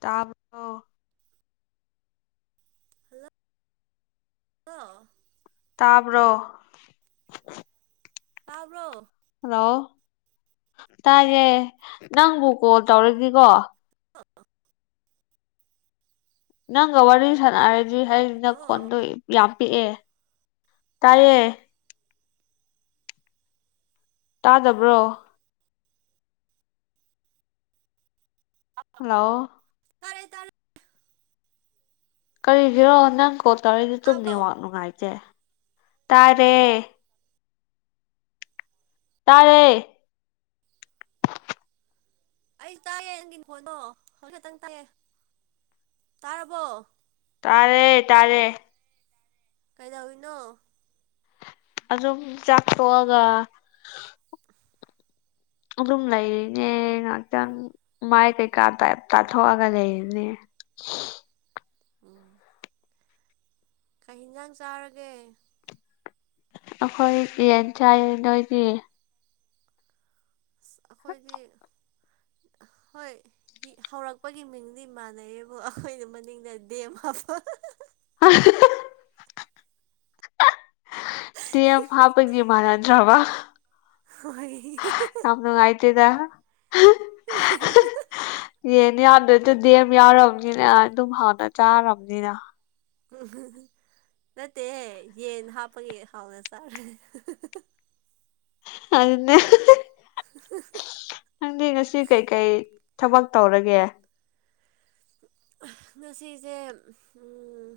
ꯇꯥ bro hello ꯂꯣ ꯇꯥꯕ꯭ꯔꯣ? ꯇꯥꯕ꯭ꯔꯣ ꯍꯜꯂꯣ ꯇꯥꯏꯌꯦ ꯅꯪꯕꯨ ꯀꯣꯜ ꯇꯧꯔꯒꯀꯣ [inaudible] [unintelligible] ꯅꯪꯒ ꯋꯥꯔꯤ ꯁꯥꯟꯅꯔꯗꯤ ꯍꯥꯢ ꯍꯜꯂꯣ ꯅꯈꯣꯟꯗꯣꯏ ꯌꯥꯝ ꯄꯤꯛꯑꯦ ꯇꯥꯏꯌꯦ ꯇꯥꯗꯕ꯭ꯔꯣ ꯍꯜꯂꯣ ꯇꯥꯔꯦ ꯇꯥꯔꯦ ꯀꯔꯤꯒꯤꯔꯣ ꯅꯪ ꯀꯣꯜ ꯇꯧꯔꯛꯏꯗꯤ ꯇꯨꯝ ꯇꯥꯕ꯭ꯔꯣ ꯅꯦꯠꯋꯥꯛ ꯅꯨꯡꯉꯥꯏꯇꯦ ꯇꯥꯔꯦ ꯇꯥꯔꯦ꯫ ꯑꯩ ꯇꯥꯏꯌꯦ ꯅꯪꯒꯤ ꯈꯣꯟꯗꯣ ꯍꯧꯖꯤꯛ ꯈꯛꯇꯪ ꯇꯥꯏꯌꯦ ꯇꯥꯔꯕꯣ ꯇꯥꯔꯦ ꯇꯥꯔꯦ ꯀꯩꯗꯧꯏꯅꯣ ꯑꯗꯨꯝ ꯆꯥꯛ ꯇꯣꯛꯑꯒ ꯑꯗꯨꯝ ꯂꯩꯔꯤꯅꯦ ꯉꯥꯛꯇꯪ ꯃꯥꯏ ꯀꯩꯀꯥ ꯇꯥꯏꯞ ꯇꯥꯊꯣꯛꯑꯒ ꯂꯩꯔꯤꯅꯦ꯫ ꯑ ꯀꯩ ꯍꯤꯟꯖꯥꯡ ꯆꯥꯔꯒꯦ? ꯑꯩꯈꯣꯏ ꯌꯦꯟ ꯆꯥꯏꯌꯦ ꯅꯣꯏꯗꯤ ꯑꯁ ꯑꯩꯈꯣꯏꯗꯤ ꯍꯣꯏ ꯍꯤ ꯍꯧꯔꯛꯄꯒꯤ ꯃꯤꯡꯗꯤ ꯃꯥꯟꯅꯩꯌꯦꯕꯨ ꯑꯩꯈꯣꯏꯅ ꯃꯅꯤꯡꯗ ꯗꯦꯝ ꯍꯥꯞꯄ [unintelligible] ꯗꯦꯝ ꯍꯥꯞꯄꯒꯤ ꯃꯥꯟꯅꯗ꯭ꯔꯥꯕ ꯍꯣꯏ ꯌꯥꯝ ꯅꯨꯡꯉꯥꯢꯇꯦꯗꯥ꯫ [unintelligible] ꯌꯦꯟ ꯌꯥꯎꯗ꯭ꯔꯥꯁꯨ ꯗꯦꯝ ꯌꯥꯎꯔꯝꯅꯤꯅ ꯑꯗꯨꯝ ꯍꯥꯎꯅ ꯆꯥꯔꯝꯅꯤꯅ ꯅꯠꯇꯦꯍꯦ ꯌꯦꯟ ꯍꯥꯞꯄꯒꯤ ꯍꯥꯎꯅ ꯆꯥꯔꯦ꯫ [unintelligible] [unintelligible] ꯅꯪꯗꯤ ꯉꯁꯤ ꯀꯩꯀꯩ ꯊꯕꯛ ꯇꯧꯔꯒꯦ ꯉꯁꯤꯁꯦ ꯎꯝ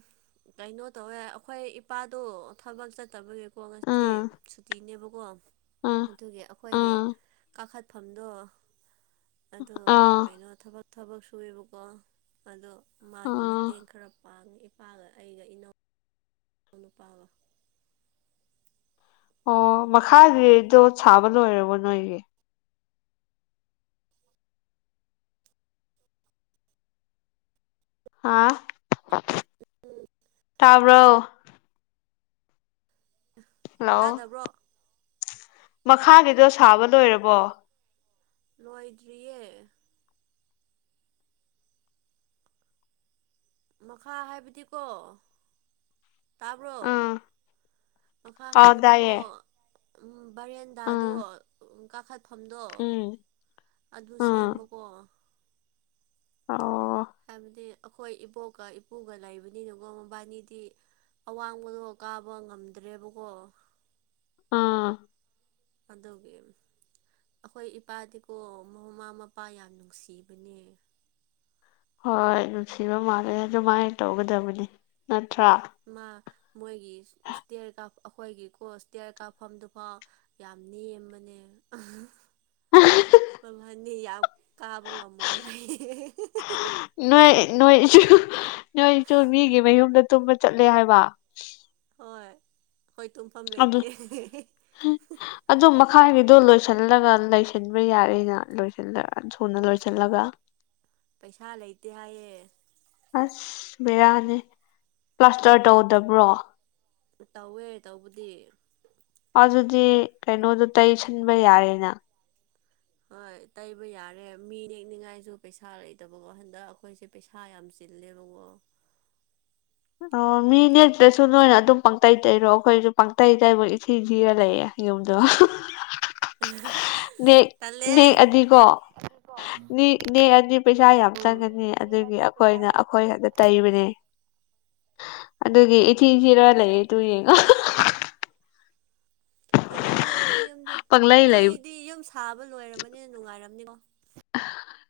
ꯀꯩꯅꯣ ꯇꯧꯋꯦ ꯑꯩꯈꯣꯏ ꯏꯄꯥꯗꯣ ꯊꯕꯛ ꯆꯠꯇꯕꯒꯤ ꯀꯣ ꯉꯁꯤ ꯎꯝ ꯁꯨꯇꯤꯅꯦꯕꯀꯣ ꯎꯝ ꯑꯗꯨꯒꯤ ꯑꯩꯈꯣꯏꯒꯤ ꯎꯝ ꯀꯥ ꯀꯥꯈꯠꯐꯝꯗꯣ ꯑꯗꯣ ꯑꯥ ꯀꯩꯅꯣ ꯊꯕꯛ ꯊꯕꯛ ꯁꯨꯏꯌꯦꯕꯀꯣ ꯑꯗꯣ ꯃꯥꯒꯤ ꯑꯥ ꯃꯇꯦꯡ ꯈꯔ ꯄꯥꯡꯉꯦ ꯏꯄꯥꯒ ꯑꯩꯒ ꯏꯅꯧ ꯅꯨꯄꯥꯕ ꯑꯣ ꯃꯈꯥꯒꯤꯗꯣ ꯁꯥꯕ ꯂꯣꯏꯔꯕꯣ ꯅꯣꯏꯒꯤ ꯍꯥꯥ ꯇꯥꯕ꯭ꯔꯣ ꯍꯜꯂꯣ ꯇꯥꯗꯕ꯭ꯔꯣ ꯃꯈꯥꯒꯤꯗꯣ ꯁꯥꯕ ꯂꯣꯏꯔꯕꯣ ꯂꯣꯏꯗ꯭ꯔꯤꯌꯦ ꯃꯈꯥ ꯍꯥꯏꯕꯗꯤꯀꯣ ꯇꯥꯕ꯭ꯔꯣ ꯎꯝ ꯃꯈꯥ ꯑꯥꯎ ꯍꯥꯏꯕꯗꯤꯀꯣ ꯇꯥꯏꯌꯦ ꯎꯝ ꯕꯥꯔꯦꯟꯗꯥꯗꯣ ꯎꯝ ꯎꯝ ꯀꯥꯈꯠ ꯐꯝꯗꯣ ꯎꯝ ꯑꯗꯨ ꯎꯝ ꯁꯦꯝꯕꯀꯣ ꯑꯣ ꯍꯥꯏꯕꯗꯤ ꯑꯩꯈꯣꯏ ꯏ ꯄꯣꯛꯀ ꯏꯄꯨꯒ ꯂꯩꯕꯅꯤꯅꯀꯣ ꯃꯕꯥꯅꯤꯗꯤ ꯑꯋꯥꯡꯕꯗꯣ ꯀꯥꯕ ꯉꯝꯗ꯭ꯔꯦꯕꯀꯣ ꯑ ꯑꯗꯨꯒꯤ ꯑꯩꯈꯣꯏ ꯏꯄꯥꯗꯤꯀꯣ ꯃꯃꯥ ꯃꯄꯥ ꯌꯥꯝ ꯅꯨꯡꯁꯤꯕꯅꯦ ꯍꯣꯏ ꯅꯨꯡꯁꯤꯕ ꯃꯥꯜꯂꯦ ꯑꯗꯨꯃꯥꯏ ꯇꯧꯒꯗꯕꯅꯤ ꯅꯠꯇ꯭ꯔꯥ ꯃꯥ ꯃꯣꯏꯒꯤ ꯏꯁꯇꯦꯌꯔ ꯀꯥ ꯑꯩꯈꯣꯏꯒꯤ ꯀꯣ ꯏꯁꯇꯦꯌꯔ ꯀꯥꯞꯐꯝꯗꯨꯐꯥꯎ ꯌꯥꯝ ꯅꯦꯝꯕꯅꯦ [inaudible] ꯅꯤ ꯌꯥꯝ ꯀꯥꯕ ꯉꯝꯃꯣꯏ ꯍꯥꯏꯌꯦ ꯅꯣꯏ ꯅꯣꯏꯁꯨ ꯅꯣꯏꯁꯨ ꯃꯤꯒꯤ ꯃꯌꯨꯝꯗ ꯇꯨꯝꯕ ꯆꯠꯂꯦ ꯍꯥꯏꯕ ꯍꯣꯏ ꯑꯩꯈꯣꯏ ꯇꯨꯝꯐꯝ ꯑꯗꯨ ꯂꯩꯇꯦ ꯑꯗꯨ ꯃꯈꯥꯒꯤꯗꯣ ꯂꯣꯏꯁꯤꯜꯂꯒ ꯂꯩꯁꯤꯟꯕ ꯌꯥꯔꯦꯅ ꯂꯣꯏꯁꯤꯜꯂ ꯊꯨꯅ ꯂꯣꯏꯁꯤꯜꯂꯒ [inaudible] ꯄꯩꯁꯥ ꯂꯩꯇꯦ ꯍꯥꯏꯌꯦ ꯑꯁ ꯕꯦꯔꯥꯅꯤ ꯄ꯭ꯂꯥꯁꯇꯔ ꯇꯧꯗꯕ꯭ꯔꯣ ꯇꯧꯋꯦ ꯇꯧꯕꯗꯤ ꯑꯗꯨꯗꯤ ꯀꯩꯅꯣꯗ ꯇꯩꯁꯟꯕ ꯌꯥꯔꯦꯅ ꯍꯣꯏ ꯇꯩꯕ ꯌꯥꯔꯦ ꯃꯤ ꯅꯦꯛꯅꯤꯉꯥꯏꯁꯨ ꯄꯩꯁꯥ ꯂꯩꯇꯕꯀꯣ ꯍꯟꯗꯛ ꯑꯩꯈꯣꯏꯁꯦ ꯄꯩꯁꯥ ꯌꯥꯝ ꯆꯤꯜꯂꯦꯕꯀꯣ ꯑꯣ ꯃꯤ ꯅꯦꯛꯇ꯭ꯔꯁꯨ ꯅꯣꯏꯅ ꯑꯗꯨꯝ ꯄꯪꯇꯩꯩ ꯇꯩꯔꯣ ꯑꯩꯈꯣꯏꯁꯨ ꯄꯪꯇꯩ ꯇꯩꯕꯒꯤ ꯏꯊꯤ ꯊꯤꯔ ꯂꯩꯌꯦ ꯌꯨꯝꯗꯣ [unintelligible] ꯃꯤ ꯇꯜꯂꯦ ꯅꯦꯛꯑꯗꯤꯀꯣ ꯃꯤ ꯅꯦꯛꯑꯗꯤ ꯄꯩꯁꯥ ꯌꯥꯝ ꯆꯪꯒꯅꯤ ꯑꯗꯨꯒꯤ ꯑꯩꯈꯣꯏꯅ ꯑꯩꯈꯣꯏ ꯈꯥꯇ ꯇꯩꯕꯅꯦ ꯑꯗꯨꯒꯤ ꯏꯊꯤ ꯊꯤꯔ ꯂꯩꯌꯦ ꯇꯨ ꯌꯦꯉꯣ ꯐꯖꯩꯍꯦ ꯅꯣꯏ ꯌꯨꯝꯗꯤ ꯄꯪꯂꯩ ꯂꯩꯕ ꯅꯣꯏꯗꯤ ꯌꯨꯝ ꯁꯥꯕ ꯂꯣꯏꯔꯕꯅꯤꯅ ꯅꯨꯡꯉꯥꯏꯔꯝꯅꯤꯀꯣ ꯍ [unintelligible] [inaudible]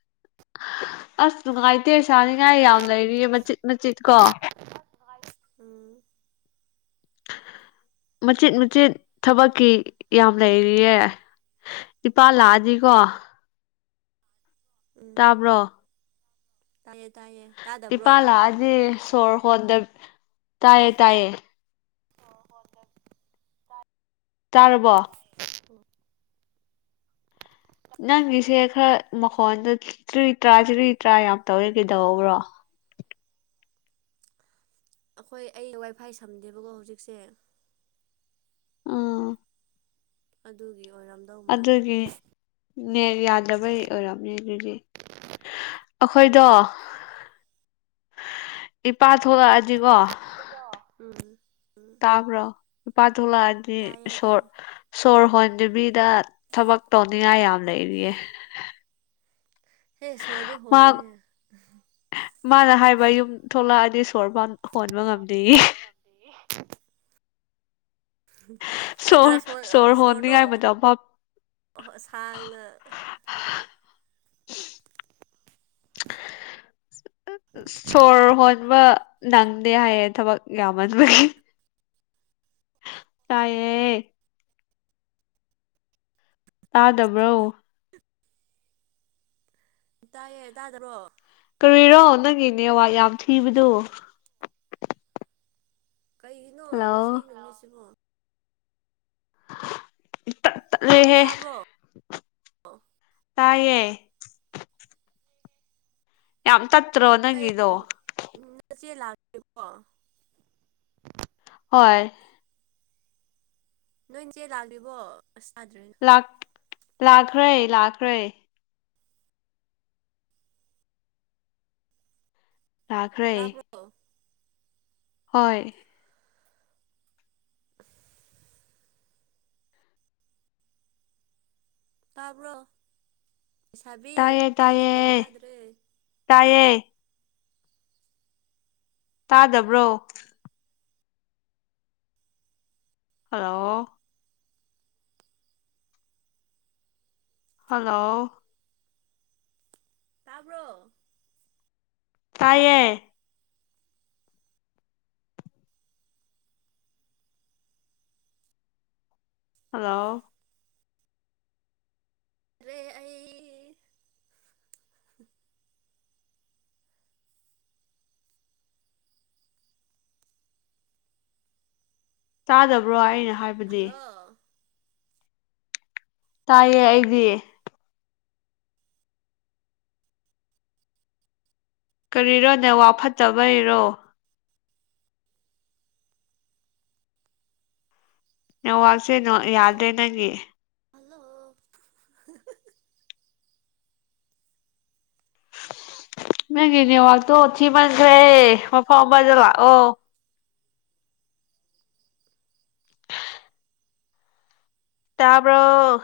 ꯑꯁ ꯅꯨꯡꯉꯥꯏꯇꯦ ꯁꯥꯅꯤꯡꯉꯥꯏ ꯌꯥꯝ ꯂꯩꯔꯤꯌꯦ ꯃꯆꯤꯠ ꯃꯆꯤꯠ ꯀꯣ ꯎꯝ [unintelligible] [inaudible] ꯃꯆꯤꯠ ꯃꯆꯤꯠ ꯊꯕꯛꯀꯤ ꯌꯥꯝ ꯂꯩꯔꯤꯌꯦ ꯏꯄꯥ ꯂꯥꯛꯑꯗꯤꯀꯣ ꯎꯝ ꯇꯥꯕ꯭ꯔꯣ ꯇꯥꯏꯌꯦ ꯇꯥꯏꯌꯦ ꯇꯥꯗꯕ꯭ꯔꯣ ꯏꯄꯥ ꯂꯥꯛꯑꯗꯤ ꯁꯣꯔ ꯍꯣꯟꯗ ꯇꯥꯏꯌꯦ ꯇꯥꯏꯌꯦ ꯍꯣ ꯍꯣꯖꯠ [unintelligible] [inaudible] ꯇꯥꯔꯕꯣ ꯑꯣ [unintelligible] [inaudible] ꯅꯪꯒꯤꯁꯦ ꯈꯔ ꯃꯈꯣꯟꯗꯥ ꯇ꯭ꯔꯤ ꯇ꯭ꯔꯥ ꯇ꯭ꯔꯤ ꯇ꯭ꯔꯥ ꯌꯥꯝ ꯇꯧꯔꯦ ꯀꯩꯗꯧꯕ꯭ꯔꯣ ꯑꯩꯈꯣꯏ ꯑꯩ ꯋꯥꯏꯐꯥꯏ ꯁꯝꯗꯦꯕꯀꯣ ꯍꯧꯖꯤꯛꯁꯦ ꯑꯥ [unintelligible] [inaudible] ꯑꯗꯨꯒꯤ ꯑꯣꯏꯔꯝ ꯑꯗꯨꯒꯤ ꯅꯦꯠ ꯌꯥꯗꯕꯩ ꯑꯣꯏꯔꯝꯅꯤ ꯑꯗꯨꯗꯤ ꯑꯈꯣꯏꯗꯣ ꯏꯄꯥ ꯊꯣꯛꯂꯛꯑꯗꯤꯀꯣ ꯗꯣ ꯎꯝ [unintelligible] [inaudible] ꯇꯥꯕ꯭ꯔꯣ ꯄꯥ ꯊꯣꯛꯂꯛꯑꯗꯤ ꯇꯥꯏꯌꯦ ꯁꯣꯔ ꯇꯥꯏꯌꯦ ꯁꯣꯔ ꯍꯣꯟꯗꯕꯤꯗ ꯊꯕꯛ ꯇꯧꯅꯤꯡꯉꯥꯏ ꯌꯥꯝ ꯂꯩꯔꯤꯌꯦ ꯍꯦ ꯁꯣꯔꯗꯤ ꯍꯣꯜ ꯃꯥ ꯂꯨꯍꯦ ꯃꯥꯅ ꯍꯥꯏꯕ ꯌꯨꯝ ꯊꯣꯛꯂꯛꯑꯗꯤ ꯁꯣꯔꯕꯥꯟ [unintelligible] ꯍꯣꯟꯕ ꯉꯝꯗꯤ [unintelligible] [inaudible] ꯈꯔ ꯈꯔ ꯁꯣꯔ ꯁꯣꯔꯗꯣ ꯍꯣꯟꯅꯤꯡꯉꯥꯏ [unintelligible] [inaudible] ꯃꯇꯝ ꯐꯥꯎ ꯁꯥꯡꯅ [unintelligible] [inaudible] ꯁꯣꯔ ꯍꯣꯟꯕ ꯅꯪꯗꯦ ꯍꯥꯏꯌꯦ ꯊꯕꯛ ꯌꯥꯝꯃꯟꯕꯒꯤ ꯇꯥꯌꯦ ꯇꯥꯗꯕ꯭ꯔꯣ ꯇꯥꯏꯌꯦ ꯇꯥꯗꯔꯣ ꯀꯔꯤꯔꯣ ꯅꯪꯒꯤ ꯅꯦꯋꯥꯛ ꯌꯥꯝ ꯊꯤꯕꯗꯨ ꯀꯩꯒꯤꯅꯣ ꯉꯁꯤ ꯍꯜꯂꯣ ꯅꯨꯃꯤꯠꯁꯤꯕꯣ ꯇꯠ ꯇꯠꯂꯦꯍꯦ ꯇꯥꯕ꯭ꯔꯣ ꯇꯥꯢꯌꯦ ꯌꯥꯝ ꯇꯠꯇ꯭ꯔꯣ ꯅꯪꯒꯤꯗꯣ ꯎꯝ ꯅꯆꯦ ꯂꯥꯛꯇ꯭ꯔꯤꯕꯣ ꯍꯣꯏ ꯅꯣꯏꯆꯦ ꯂꯥꯛꯇ꯭ꯔꯤꯕꯣ ꯑꯁ ꯇꯥꯗ꯭ꯔꯦꯅꯦ ꯂꯥꯛ ꯂꯥꯛꯈ꯭ꯔꯦ ꯂꯥꯛꯈ꯭ꯔꯦ ꯂꯥꯛꯈ꯭ꯔꯦ ꯇꯥꯕ꯭ꯔꯣ ꯍꯣꯏ [inaudible] ꯇꯥꯕ꯭ꯔꯣ ꯂꯩꯁꯥꯕꯤ ꯑꯩ ꯅꯈꯣꯟ ꯇꯥꯗ꯭ꯔꯦ ꯇꯥꯢꯌꯦ ꯇꯥꯗꯕ꯭ꯔꯣ ꯍꯜꯂꯣ ꯍꯜꯂꯣ ꯇꯥꯕ꯭ꯔꯣ? ꯇꯥꯌꯦ ꯍꯜꯂꯣ [unintelligible] ꯑꯩ ꯇꯥꯗꯕ꯭ꯔꯣ ꯑꯩꯅ ꯍꯥꯏꯕꯗꯤ ꯍꯜꯂꯣ ꯇꯥꯏꯌꯦ ꯑꯩꯗꯤ ꯀꯔꯤꯔ ꯅꯦꯠꯋꯥꯛ ꯐꯠꯇꯕꯩꯔꯣ? ꯅꯦꯠꯋꯥꯛꯁꯦ ꯍꯜꯂꯣ ꯌꯥꯗ꯭ꯔꯦ ꯅꯪꯒꯤ ꯍꯜꯂꯣ ꯅꯪꯒꯤ ꯅꯦꯋꯥꯥꯛꯇꯣ ꯊꯤ ꯃꯟꯈ꯭ꯔꯦ ꯃꯐꯝ ꯑꯃꯗ ꯂꯥꯛꯑꯣ ꯇꯥꯕ꯭ꯔꫭ?